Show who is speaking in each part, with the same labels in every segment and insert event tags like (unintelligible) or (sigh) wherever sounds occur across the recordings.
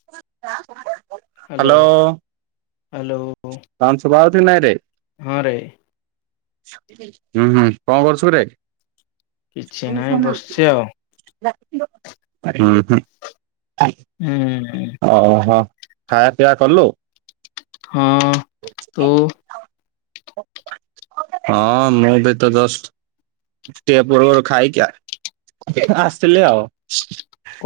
Speaker 1: (inaudible)
Speaker 2: Hello. Hello.
Speaker 1: କଣ ସୁଭା ଯାଉଚି କି ନାଇଁରେ।
Speaker 2: ହଁ ରେ
Speaker 1: ହୁଁ, ହୁଁ, କଣ କରୁଚୁ କିରେ?
Speaker 2: କିଛି
Speaker 1: ହଁ
Speaker 2: ନାହିଁ
Speaker 1: ହୁଁ
Speaker 2: ବସିଛି ଆଉ।
Speaker 1: ଆ
Speaker 2: ହୁଁ, ହୁଁ,।
Speaker 1: ଓହୋ, ଖାୟା ପିଇଆ କଲୁ?
Speaker 2: ହଁ ତୁ
Speaker 1: ହଁ, ମୁଁ ବି ତ ଜଷ୍ଟ୍- ଟେକେ ପୂର୍ବରୁ ଖାଇକି ଆସିଥିଲି ଆଉ।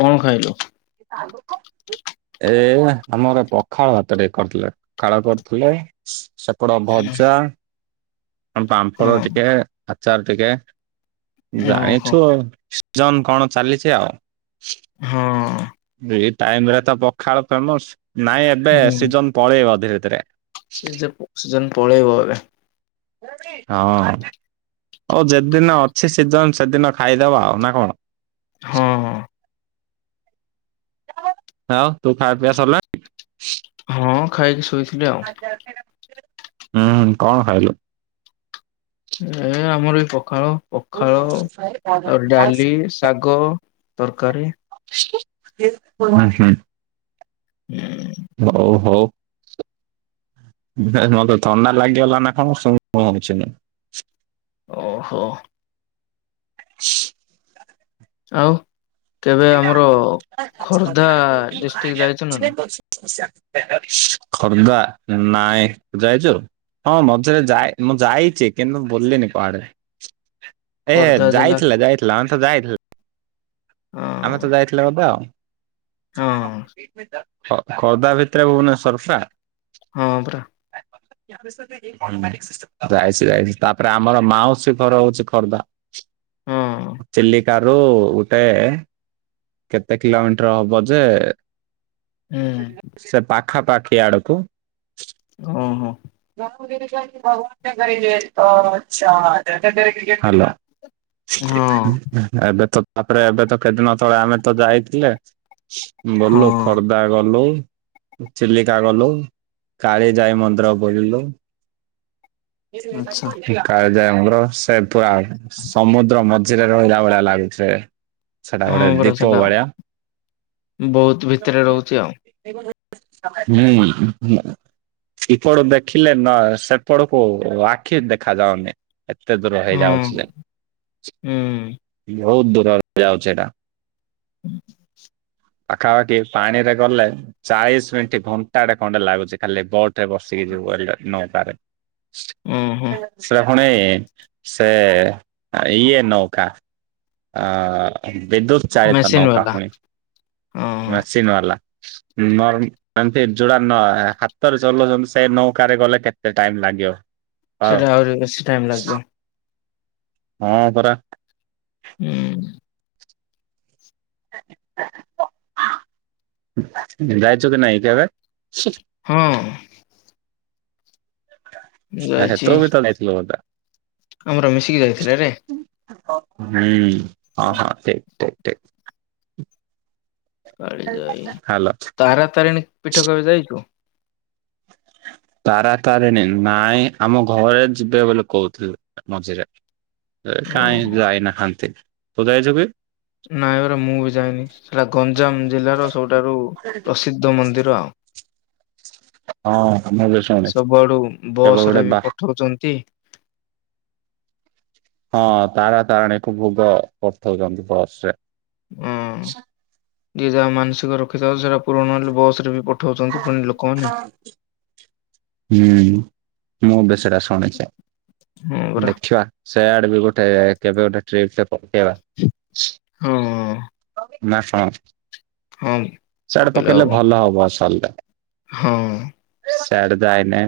Speaker 2: କଣ ଖାଇଲୁ?
Speaker 1: (inaudible) (unintelligible) ଏ ଆମର ପଖାଳ ଭାତ ତ ଟିକେ କରିଥିଲେ, ପଖାଳ କରିଥିଲେ। ସେପଟେ ଭଜା କଣ ପାମ୍ଫଡ
Speaker 2: ହଁ
Speaker 1: ଟିକେ, ଆଚାର ଟିକେ,
Speaker 2: ଓହୋ
Speaker 1: ଜାଣିଛୁ ଆଉ। ଜନ, କଣ ଚାଲିଛି ଆଉ।
Speaker 2: ହଁ
Speaker 1: ଏଇ ଟାଇମ୍ ରେ ତ ପଖାଳ ଫେମସ ନାଇଁ ଏବେ
Speaker 2: ହୁଁ।
Speaker 1: ସିଜନ ପଳେଇବ ଧୀରେ ଧୀରେ।
Speaker 2: ସେ ଯେ ସେ ପଳେଇବ ଏବେ
Speaker 1: ହଁ। ହଉ ଯେତେଦିନ ଅଛି ସିଜନ ସେଦିନ ଖାଇଦବା ଆଉ ନା କଣ?
Speaker 2: ହଁ ହଁ।
Speaker 1: ଆଉ ତୁ ଖାୟା ପିଆ ସରିଲାଣି?
Speaker 2: ହଁ ଖାଇକି ଶୋଇଚି।
Speaker 1: ହୁଁ, କଣ ଖାଇଲୁ?
Speaker 2: ଏ ଆମର ଏଇ ପଖାଳ ପଖାଳ, ଆଉ ଡାଲି, ଶାଗ, ତରକାରୀ
Speaker 1: ଉଁ ହୁଁ।
Speaker 2: ହଁ
Speaker 1: ହଉ, ହଉ। ମତେ ଥଣ୍ଡା ଲାଗିଗଲା ନା କଣ ସୁଁ ସୁଁ ହଉଛି ମୁଁ।
Speaker 2: ଓହୋ।
Speaker 1: (unintelligible)
Speaker 2: ଆଉ କେବେ ଆମର ଖୋର୍ଦ୍ଧା ଡିଷ୍ଟ୍ରିକ୍ଟ ଯାଇଛ ନା ନାଇଁ?
Speaker 1: ଖୋର୍ଦ୍ଧା ନାଇଁ ଯାଇଛୁ? ହଁ ମଝିରେ ଯାଇ ମୁଁ ଯାଇଚି କିନ୍ତୁ ମୁ ବୁଲିିନି କୁଆଡେ। ଏ
Speaker 2: ଖୋର୍ଦ୍ଧା ଜିଲ୍ଲା
Speaker 1: ଯାଇଥିଲା, ଯାଇଥିଲା, ଆ ଯାଇଥିଲ। ଆମେ ତ
Speaker 2: ହଁ
Speaker 1: ଯାଇଥିଲେ ବୋଧେ ଆଉ।
Speaker 2: ହଁ
Speaker 1: ଖୋ - ଖୋର୍ଦ୍ଧା ଭିତରେ ଭୁବନେଶ୍ଵର ପା?
Speaker 2: ହଁ ପରା।
Speaker 1: ଆ (unintelligible) ଯାଇଛି ଯାଇଛି, ତାପରେ ଆମର ମାଉସୀ ଘର ହଉଛି ଖୋର୍ଦ୍ଧା।
Speaker 2: ହଁ।
Speaker 1: ଚିଲିକା ରୁ ଗୋଟେ କେତେ କିଲୋମିଟର ହବ ଯେ
Speaker 2: ହୁଁ
Speaker 1: ସେ ପାଖା ପାାଖି ଆଡକୁ
Speaker 2: ଓହୋ।
Speaker 1: ହାଲୋ।
Speaker 2: ହଁ
Speaker 1: ଏବେ ତ ତାପରେ ଏବେ ତ କେଦିନ ତଳେ ଆମେ ତ ଯାଇଥିଲେ
Speaker 2: ହଁ
Speaker 1: ଭଲ ଖର୍ଦ ଦା ଗଲୁ, ଚିଲିକା ଗଲୁ, କାଳିଜାଇ ମନ୍ଦିର ବଲିଲୁ
Speaker 2: ଆଚ୍ଛା
Speaker 1: (unintelligible) କାଳୀଯାଇ ମନ୍ଦିର, ସେ ପୁରା ସମୁଦ୍ର ମଝିରେ ରହିଲା ଭଳିଆ ଲାଗୁଚି ସେଟା ଗୋଟେ
Speaker 2: ହଁ ପରା
Speaker 1: ଦୀପ
Speaker 2: ସେଟା
Speaker 1: ଭଳିଆ
Speaker 2: ବହୁତ ଭିତରେ ରହୁଛି ଆଉ
Speaker 1: ହୁଁ ଏପଟ ଦେଖିଲେ ନା ସେପଟ ଓ ଆଖି ଦେଖାଯାଉନି। ଏତେ ଦୂର
Speaker 2: ହଁ
Speaker 1: ହେଇଯାଉଛି ଯେ,
Speaker 2: ହୁଁ
Speaker 1: ବହୁତ ଦୂରରେ ଯାଉଛି ଏଇଟା
Speaker 2: ହୁଁ (unintelligible)
Speaker 1: ପାଖାପାଖି ପାଣି ରେ ଗଲେ ଚାଳିଶ ମିନିଟ ଘଣ୍ଟାଟେ ଖଣ୍ଡେ ଲାଗୁଛି ଖାଲି ବଟ ରେ ବସିକି ଯିବୁ ହେଲେ ନୌକାରେ
Speaker 2: ହୁଁ ହୁଁ
Speaker 1: ସେ ପୁଣି, ସେ ଇଏ ନୌକା ଅ ବିଦ୍ୟୁତ ଚାହିତା
Speaker 2: ମେସିନ୍
Speaker 1: ନୌକା
Speaker 2: ବାଲା
Speaker 1: ଫୁଣି,
Speaker 2: ହଁ
Speaker 1: ମେସିନ ବାଲା। ନର ଏ ଯୋଡା ନ ହାତରେ ଚଲଉଛନ୍ତି ସେଇ ନୌକାରେ ଗଲେ କେତେ ଟାଇମ୍ ଲାଗିବ? ହଉ
Speaker 2: ସେଇଟା ଆହୁରି ବେଶୀ ଟାଇମ୍ ଲାଗିବ।
Speaker 1: ହଁ ପରା।
Speaker 2: ହୁଁ।
Speaker 1: ଯାାଇଛୁ କି ନହିଁ କେବେ?
Speaker 2: ହଁ।
Speaker 1: ଆଛା
Speaker 2: ଯାଇଛି
Speaker 1: ତୁ ବି ତ ନେଇଥିଲୁ ମତେ।
Speaker 2: ଆମର ମିଶିକି ଯାଇଥିଲେ ରେ
Speaker 1: ହୁଁ ହଁ ହଁ ଠିକ ଠିକ ଠିକ।
Speaker 2: କାଳି ଯାଇ
Speaker 1: ହ୍ୟାଲୋ
Speaker 2: ତାରା ତାରିଣୀ ପୀଠ କବେ ଯାଇଛୁ।
Speaker 1: ତାରା ତାରିଣୀ ନାଇଁ ଆମ ଘରେ ଯିବେ ବୋଲି କହୁଥିଲି ମଝିରେ। କାଇଁ
Speaker 2: ଓହୋ
Speaker 1: ଯାଇ ନାହାନ୍ତି ତୁ ଯାଇଚୁ କି।
Speaker 2: ନାଇଁଗରା ମୁଁ ବି ଯାଇନି ସେଟା ଗଞ୍ଜାମ ଜିଲ୍ଲାର ସବୁଠାରୁ ପ୍ରସିଦ୍ଧ ମନ୍ଦିର ଆଉ।
Speaker 1: ହଁ ଆମ (unintelligible)
Speaker 2: ସବୁଆଡୁ ବସ ରେ ବି ପଠଉଛନ୍ତି।
Speaker 1: ହଁ ତାରା ତାରାଣୀକୁ ଭୋଗ କରିଥାଉଛନ୍ତି ବସ ରେ।
Speaker 2: ହଁ ଯିଏ ଯାହା ମାନସିକ ରଖିଥାଉ ସେଟା ପୂରଣ ହେଲେ ବସ ରେ ବି ପ। ପଉଠାଉଛନ୍ତି ପୁଣି ଲୋକମାନେ।
Speaker 1: ହୁଁ ମୁଁ ବି ସେଟା ଶୁଣିଛି
Speaker 2: ହଁ ପରା
Speaker 1: ଦେଖିବା। ସେଆଡେ ବି ଗୋଟେ କେବେ ଟ୍ରିପ ଗୋଟେ ପକେଇବା।
Speaker 2: ହଁ
Speaker 1: ନା ଶୁଣ
Speaker 2: ହଁ
Speaker 1: ସେଆଡେ ପକେଇଲେ ଭଲ ହବ ସରିଲା।
Speaker 2: ହଁ
Speaker 1: ସିଆଡେ ଯାଇନେ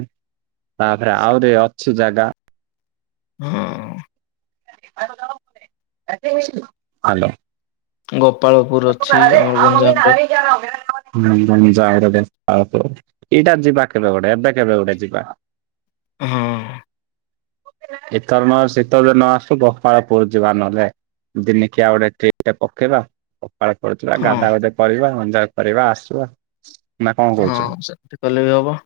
Speaker 1: ତାପରେ ଆହୁରି ଅଛି ଜାଗା।
Speaker 2: ହଁ।
Speaker 1: ଆ୍ଞ (unintelligible)
Speaker 2: ଗୋପାଳପୁର ଅଛି ଆମର ଗଞ୍ଜାମ ରେ।
Speaker 1: ଯାଇର (unintelligible) ଏଇଟା ଯିବା କେବେ ଗୋଟେ ଏବେ କେବେ ଗୋଟେ ଯିବା।
Speaker 2: ହଁ।
Speaker 1: ଏତର ନ ଶୀତ ନ (unintelligible) ଆସୁ ଗୋହପାଳ ପୁର ଯିବା ନହେଲେ ଦିନେକିଆ ଗୋଟେ ଟ୍ରିପ ଟା ପକେଇବା ଳ (unintelligible) ପଡୁଥିବା
Speaker 2: ହଁ
Speaker 1: ଗାଧା ଗାଧେ ପଳିବା ଅଞଜାର (unintelligible) କରିବା ଆସିବା। ନା କଣ
Speaker 2: ହଁ
Speaker 1: କରୁଛ?
Speaker 2: ସେମିତି କଲେ ବି ହବ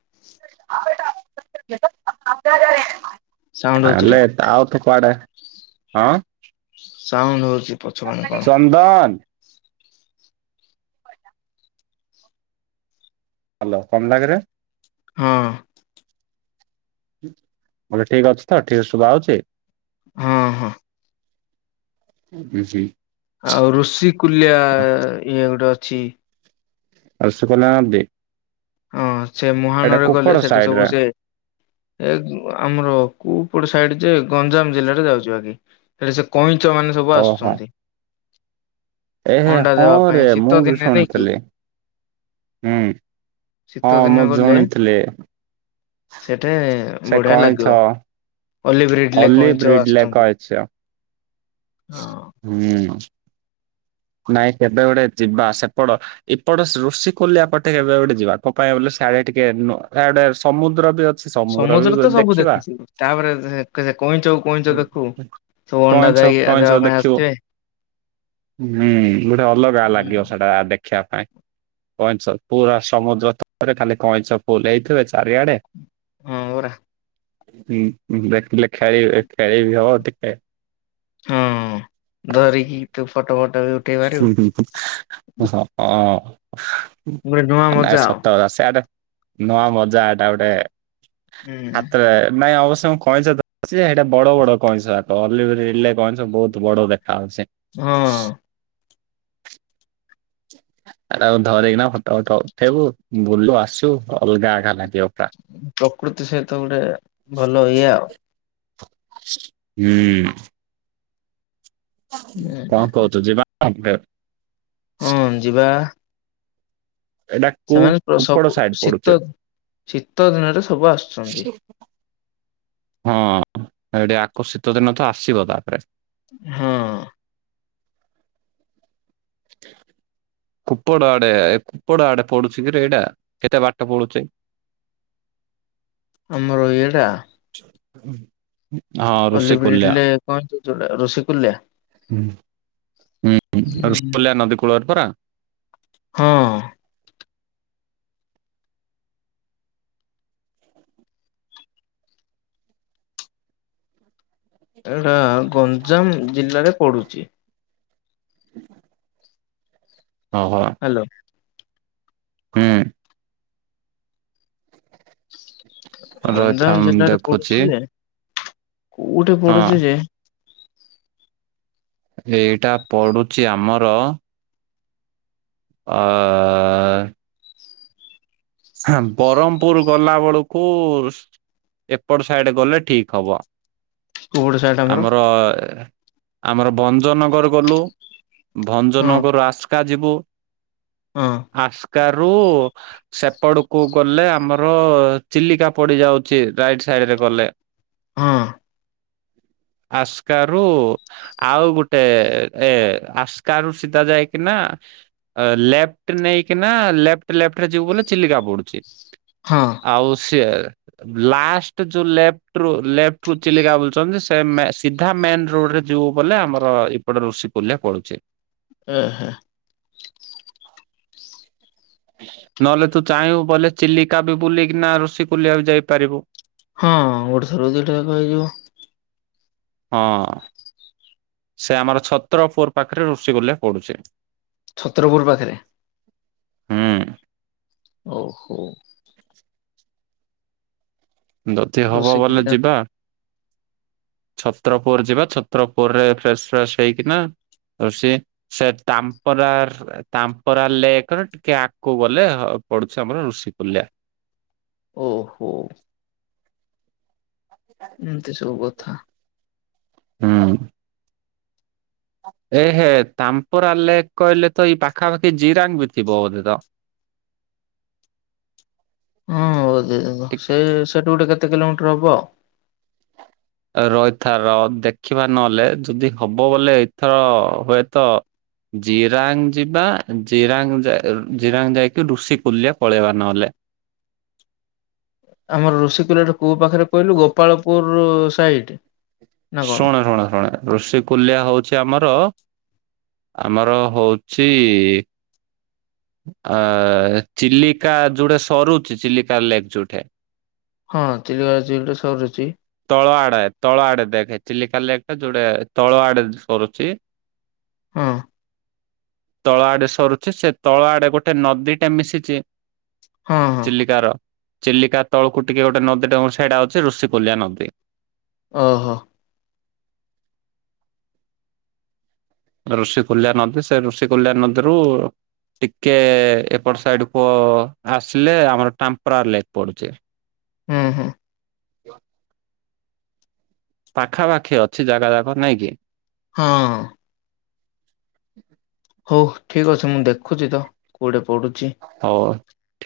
Speaker 1: ତାେଲେ
Speaker 2: ସାଉଣ୍ଡ ହଉଛିରେ
Speaker 1: (unintelligible) ତାଉ କୁଆଡେ? ହଁ।
Speaker 2: ସାଉଣ୍ଡ ହଉଚି
Speaker 1: ଚନ୍ଦନ। ହଲୋ କଣ ହେଲା କି ରେ?
Speaker 2: ହଁ।
Speaker 1: ବୋଲେ ଠିକ ଅଛି ତ ଠିକ ଶୁଭା ହଉଛି
Speaker 2: ହଁ ହଁ।
Speaker 1: ହଁ ହୁଁ।
Speaker 2: ଆଉ ଋଶିକୁଲ୍ୟା ଇଏ ଗୋଟେ ଅଛି।
Speaker 1: ଆସ କଲ ଅ (unintelligible) ଦେ
Speaker 2: ହଁ ସେ ମୁହାଣ ରେ
Speaker 1: କୁପଡ
Speaker 2: ଗଲେ ସେଠି
Speaker 1: ସାଇଡ
Speaker 2: ସବୁ
Speaker 1: ରେ
Speaker 2: ସେ ଏ ଆମର କୁପଡ ସାଇଡ ଯେ ଗଞ୍ଜାମ ଜିଲ୍ଲାରେ ଯାଉଛି ବାକି। ସେଠ ସେ କଇଁଚ ମାନେ ସବୁ ଆସୁଛନ୍ତି।
Speaker 1: ଏ
Speaker 2: ଅଣ୍ଡା
Speaker 1: ହଁ
Speaker 2: ଦେବା
Speaker 1: ରେ
Speaker 2: ପାଇଁ
Speaker 1: ମୁଁ
Speaker 2: ଶୀତ
Speaker 1: ବି
Speaker 2: ଦିନେ ନାଇଁ କି
Speaker 1: ଶୁଣିଥିଲି ହୁଁ। ହଁ
Speaker 2: ଶୀତ
Speaker 1: ମୁଁ
Speaker 2: ଦିନ ଗଲେ
Speaker 1: ଶୁଣିଥିଲି
Speaker 2: ସେଠେ
Speaker 1: ସେ
Speaker 2: ବଢିଆ
Speaker 1: କଇଁଛ
Speaker 2: ଲାଗିବ ଅଲିଭ ରିଡଲେ କଇଁଛ
Speaker 1: ଅଲିଭରିଡଲେ
Speaker 2: ଆସୁଛନ୍ତି
Speaker 1: କହିଛ
Speaker 2: ହଁ।
Speaker 1: ହୁଁ। ନାଇଁ କେବେ ଗୁଟେ ଯିବା ସେପଟ ଏପଟ ରୋଷି କୋୋଲିଆପଟ ଟେ କେବେ ଗୋଟେ ଯିବା ତୋ ପାଇଁ ବ ସେଆଡେ ଟିକେଆଡେ ସମୁଦ୍ର ବି ଅଛି ବି
Speaker 2: ସମୁଦ୍ର ତ ସବୁ
Speaker 1: ଦେଖିବା।
Speaker 2: ଦେଖିଛିବୁ ତାପରେ କଇଁଚକୁ କଇଁଚ ଦେଖୁ ତୁ ଅଣ୍ଡା
Speaker 1: କଇଁଛ
Speaker 2: ଦେଇକ
Speaker 1: କଇଁଛ
Speaker 2: ଦେବା କ
Speaker 1: ଦେଖିବ
Speaker 2: ଆସିଥିବେ
Speaker 1: ହୁଁ ଗୋଟେ ଅଲଗା ଲାଗିବ ସେଟା ଦେଖିବା ପାଇଁ। କଇଁଛ ପୁରା ସମୁଦ୍ର ଥରେ ଖାଲି କଇଁଛ ଫୁଲ ହେଇଥିବେ ଚାରିଆଡେ
Speaker 2: ହଁ ହରା।
Speaker 1: ହୁଁ ଦେଖଥିଲେ ଖେଳିବ ଖେଳିବି ହବ ଟିକେ
Speaker 2: ହଁ ଧରିକି ଟୁ ଫଟୋ ଫଟ ବି ଉଠ
Speaker 1: (unintelligible) ହ ହଁ
Speaker 2: ଗୋଟେ ନୂଆ
Speaker 1: ନ
Speaker 2: ମଜା ଆଉ।
Speaker 1: ସପତା ସେଦ (unintelligible) ନୂଆ ମଜା ଏଟା ଗୋଟେ
Speaker 2: ହୁଁ
Speaker 1: ହାତରେ ନାଇଁ ଅବଶ୍ୟ କଇଁ ତ ସେଇଟା ବଡ଼ ବଡ଼ କଇଁସ ଆକ ଅଲିଗ ିଲେ (unintelligible) କଇଁସ ବହୁତ ବଡ଼ ଦେଖାହେଉଛି।
Speaker 2: ହଁ।
Speaker 1: ଆରେ ଆଉ ଧରିକିନା ଫଟୋ ଫଟ ଉଠେଇବୁ ବୁଲୁ ଆସୁ ଅଲଗା ଅଗା ଲାଗିବ। ପୁରା।
Speaker 2: ପ୍ରକୃତି ସହିତ ଗୋଟେ ଭଲ ଇଏ ଆଉ।
Speaker 1: ହୁଁ। କଣ କହୁଛୁ ଯିବା।
Speaker 2: ହଁ ଯିବା।
Speaker 1: ଏଡା
Speaker 2: ସେମାନେ ସବୁ ଶୀତ-ଶୀତ ଦିନରେ ସବୁ ଆସୁଛନ୍ତି।
Speaker 1: ହଁ ଏଠି ଆକ ଶୀତଦିନ ତ ଆସିବ ତାପରେ।
Speaker 2: ହଁ।
Speaker 1: କୁପଡ ଆଡେ ଏ କୁପଡ ଆଡେ ପଡୁଛି କିରେ ଏଇଟା କେତେ ବାଟ ପଡୁଛି?
Speaker 2: ଆମର ଇଏଟା?
Speaker 1: ହୁଁ (inaudible)
Speaker 2: ଅଲିବ୍ରିଡଲେ କଇଁଛ ଯୋଉଗୁଡ଼ା ଋଷିକୁଲ୍ୟା।
Speaker 1: ହୁଁଁ
Speaker 2: ଉଁ
Speaker 1: ଋଷିକୁଲ୍ୟା ନଦୀ କୂଳରେ ପରା।
Speaker 2: ହଁ। ଏଟା ଗଞ୍ଜାମ ଜିଲ୍ଲାରେ ପଡୁଛି।
Speaker 1: ଓ ହୋ।
Speaker 2: ହ୍ୟାଲୋ।
Speaker 1: ହୁଁ। ରହିଥା
Speaker 2: ଗଞ୍ଜାମ
Speaker 1: ମୁଁ
Speaker 2: ଜିଲ୍ଲାରେ
Speaker 1: ଦେଖୁଛି
Speaker 2: ପଡୁଛି ଯେ, କୋଉଠି
Speaker 1: ହଁ।
Speaker 2: ପଡୁଛି ଯେ
Speaker 1: ଏଇଟା ପଡୁଛି ଆମର ଆ ହ ବ୍ରହ୍ମପୁର ଗଲା ବେଳକୁ-ଏପଟ ସାଇଡ ଗଲେ ଠିକ ହବ।
Speaker 2: କୋଉଠି ସାଇଟ୍
Speaker 1: ଆମର- ଆମର ବଞ୍ଜନଗର ଗଲୁ
Speaker 2: ହଁ
Speaker 1: ଭଞ୍ଜନଗର ଆସ୍କା ଯିବୁ
Speaker 2: ହଁ।
Speaker 1: ଆାସ୍କା ରୁ ସେପଡକୁ ଗଲେ ଆମର ଚିଲିକା ପଡି ଯାଉଛି ରାଇଟ ସାଇଡ ରେ ଗଲେ।
Speaker 2: ହଁ।
Speaker 1: ଆସ୍କାରୁ ଆଉ ଗୋଟେ ଏ- ଆସ୍କା ରୁ ସିଧା ଯାଇକିନା ଲେଫ୍ଟ ନେଇକିନା ଲେଫ୍ଟ ଲେଫ୍ଟରେ ଯିବୁ ବୋଲେ ଚିଲିକା ପଡୁଛି।
Speaker 2: ହଁ।
Speaker 1: ଆଉ ସେ ଲାଷ୍ଟ ଯୋଉ ଲେଫ୍ଟରୁ ଲେଫ୍ଟକୁ ଚିଲିକା ବୁଲୁଛନ୍ତି ସେ ସିଧା ମେନ ରୋଡରେ ଯୋଉ ବୋଲେ ଆମର ଏଇପଟେ ଋଷିକୂଲ୍ୟା ପଡୁଛେ।
Speaker 2: ଓ ହୋ।
Speaker 1: ନହେଲେ ତୁ ଚାହିଁବୁ ବୋଲେ ଚିଲିକା ବି ବୁଲିକିନା ଋଷିକୂଲ୍ୟା ବି ଯାଇପାରିବୁ।
Speaker 2: ହଁ ଗୋଟ ଥରରୁ ଦିଇଟାଯାକ ହେଇଯିବ।
Speaker 1: ହଁ, ସେ ଆମର ଛତ୍ରପୁର ପାଖରେ ଋଷିକୂଲ୍ୟା ପଡୁଛି।
Speaker 2: ଛତ୍ରପୁର ପାଖରେ?
Speaker 1: ହୁଁ।
Speaker 2: ଓ ହୋ।
Speaker 1: ଦତି ହବ ବୋଲେ
Speaker 2: ରସିକୁଲ୍ୟା
Speaker 1: ଯିବା। ଛତ୍ରପୁର ଯିବା ଛତ୍ରପୁରରେ ଫ୍ରେସଫ୍ରେଶ ହେଇକିନା ସିଏ ସେ ସେ ତାମ୍ପରାର ତାମ୍ପରା ଲେକର ଟିକେ ଆଗକୁ ଗଲେ ହଁ ଅ ପଡୁଛି ଆମର ଋଷି କଲ୍ୟା।
Speaker 2: ଓହୋ, ଏମତି ସବୁ କଥା।
Speaker 1: ହୁଁ, ଏ ହେ ତାମ୍ପରା ଲେକ୍ କହିଲେ ତ ଏଇ ପାଖାପାଖି ଜିରାଙ୍ଗ ବି ଥିବ ବୋଧେ ତ।
Speaker 2: ହଁ ବୋଧେ ତ
Speaker 1: ଠିକ୍।
Speaker 2: ସେ ସେଠୁ ଗୋଟେ କେତେ କିଲୋମିଟର ହବ।
Speaker 1: ରହିଥା ରହ ଦେଖିବା ନହେଲେ ଯଦି ହବ ବୋଲେ ଏଥର ହୁଏତ ଜିରାଙ୍ଗ ଯିବା ଜିରାଙ୍ଗ ଯା ଜିରାଙ୍ଗ ଯାଇକି ଋଷିକୁଲ୍ୟା ପଳେଇବା ନହେଲେ।
Speaker 2: ଆମର ଋଷିକୁଲ୍ୟାଠୁ କୋଉ ପାଖରେ କହିଲୁ ଗୋପାଳପୁର-ଉ-ଉ ସାଇଡ୍?
Speaker 1: ଶୁଣେ ଶୁଣେ ଶୁଣେ, ଋଷକୁଲ୍ୟା ହେଉଛି ଆମର ଆମର ହେଉଛି-ଇ-ଇ-ଇ ଅ-ଅ-ଅ-ଅ ଚିଲିକା ଯୋଉଠେ ସରୁଛି ଚିଲିକା ଲେକ୍ ଯୋଉଠେ।
Speaker 2: ହଁ ଚିଲିକା ଯୋଉଠି ସରୁଛି।
Speaker 1: ତଳ ଆଡେ ତଳ ଆଡେ ଦେଖେ ଚିଲିକା ଲେକ୍ ଟା ଯୋଉଟେ ତଳ ଆଡେ ସରୁଛି।
Speaker 2: ହଁ,
Speaker 1: ତଳ ଆଡ଼େ ସରୁଛି ସେ ତଳ ଆଡେ ଗୋଟେ ନଦୀ ଟେ ମିଶିଛି।
Speaker 2: ହଁ ହଁ,
Speaker 1: ଚିଲିକାର ଚିଲିକା ତଳକୁ ଟିକେ ଗୋଟେ ନଦୀ ଟା ମଶୁ ସେଇଟା ହେଉଛି ଋଷିକୁଲ୍ୟା ନଦୀ।
Speaker 2: ଓହୋ,
Speaker 1: ଋଷିକୁଲ୍ୟା ନଦୀ ସେ ଋଷିକୁଲ୍ୟା ନଦୀରୁ-ଉ-ଉ ଟିକେ-ଏ-ଏ-ଏ ଏପଟ ସାଇଡ କୁ ଆସିଲେ ଆମର ଟାମ୍ପରା ଲେକ୍ ପଡୁଛି।
Speaker 2: ହୁଁ ହୁଁ,
Speaker 1: (inaudible) ପାଖାପାଖି ଅଛି ଜାଗା ଜାକ ନାଇଁ କିି?
Speaker 2: ହଁ-ଅ-ଅ, ହଉ ଠିକ ଅଛି ମୁଁ ଦେଖୁଛି ତ କୋଉଠି ପଡୁ
Speaker 1: ହଉ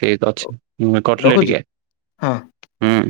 Speaker 1: ଠିକ୍ ଅଛି ମୁ କଟିଲି
Speaker 2: ରଖୁଛି
Speaker 1: ଟିକେ,
Speaker 2: ହଁ।
Speaker 1: ହୁଁ।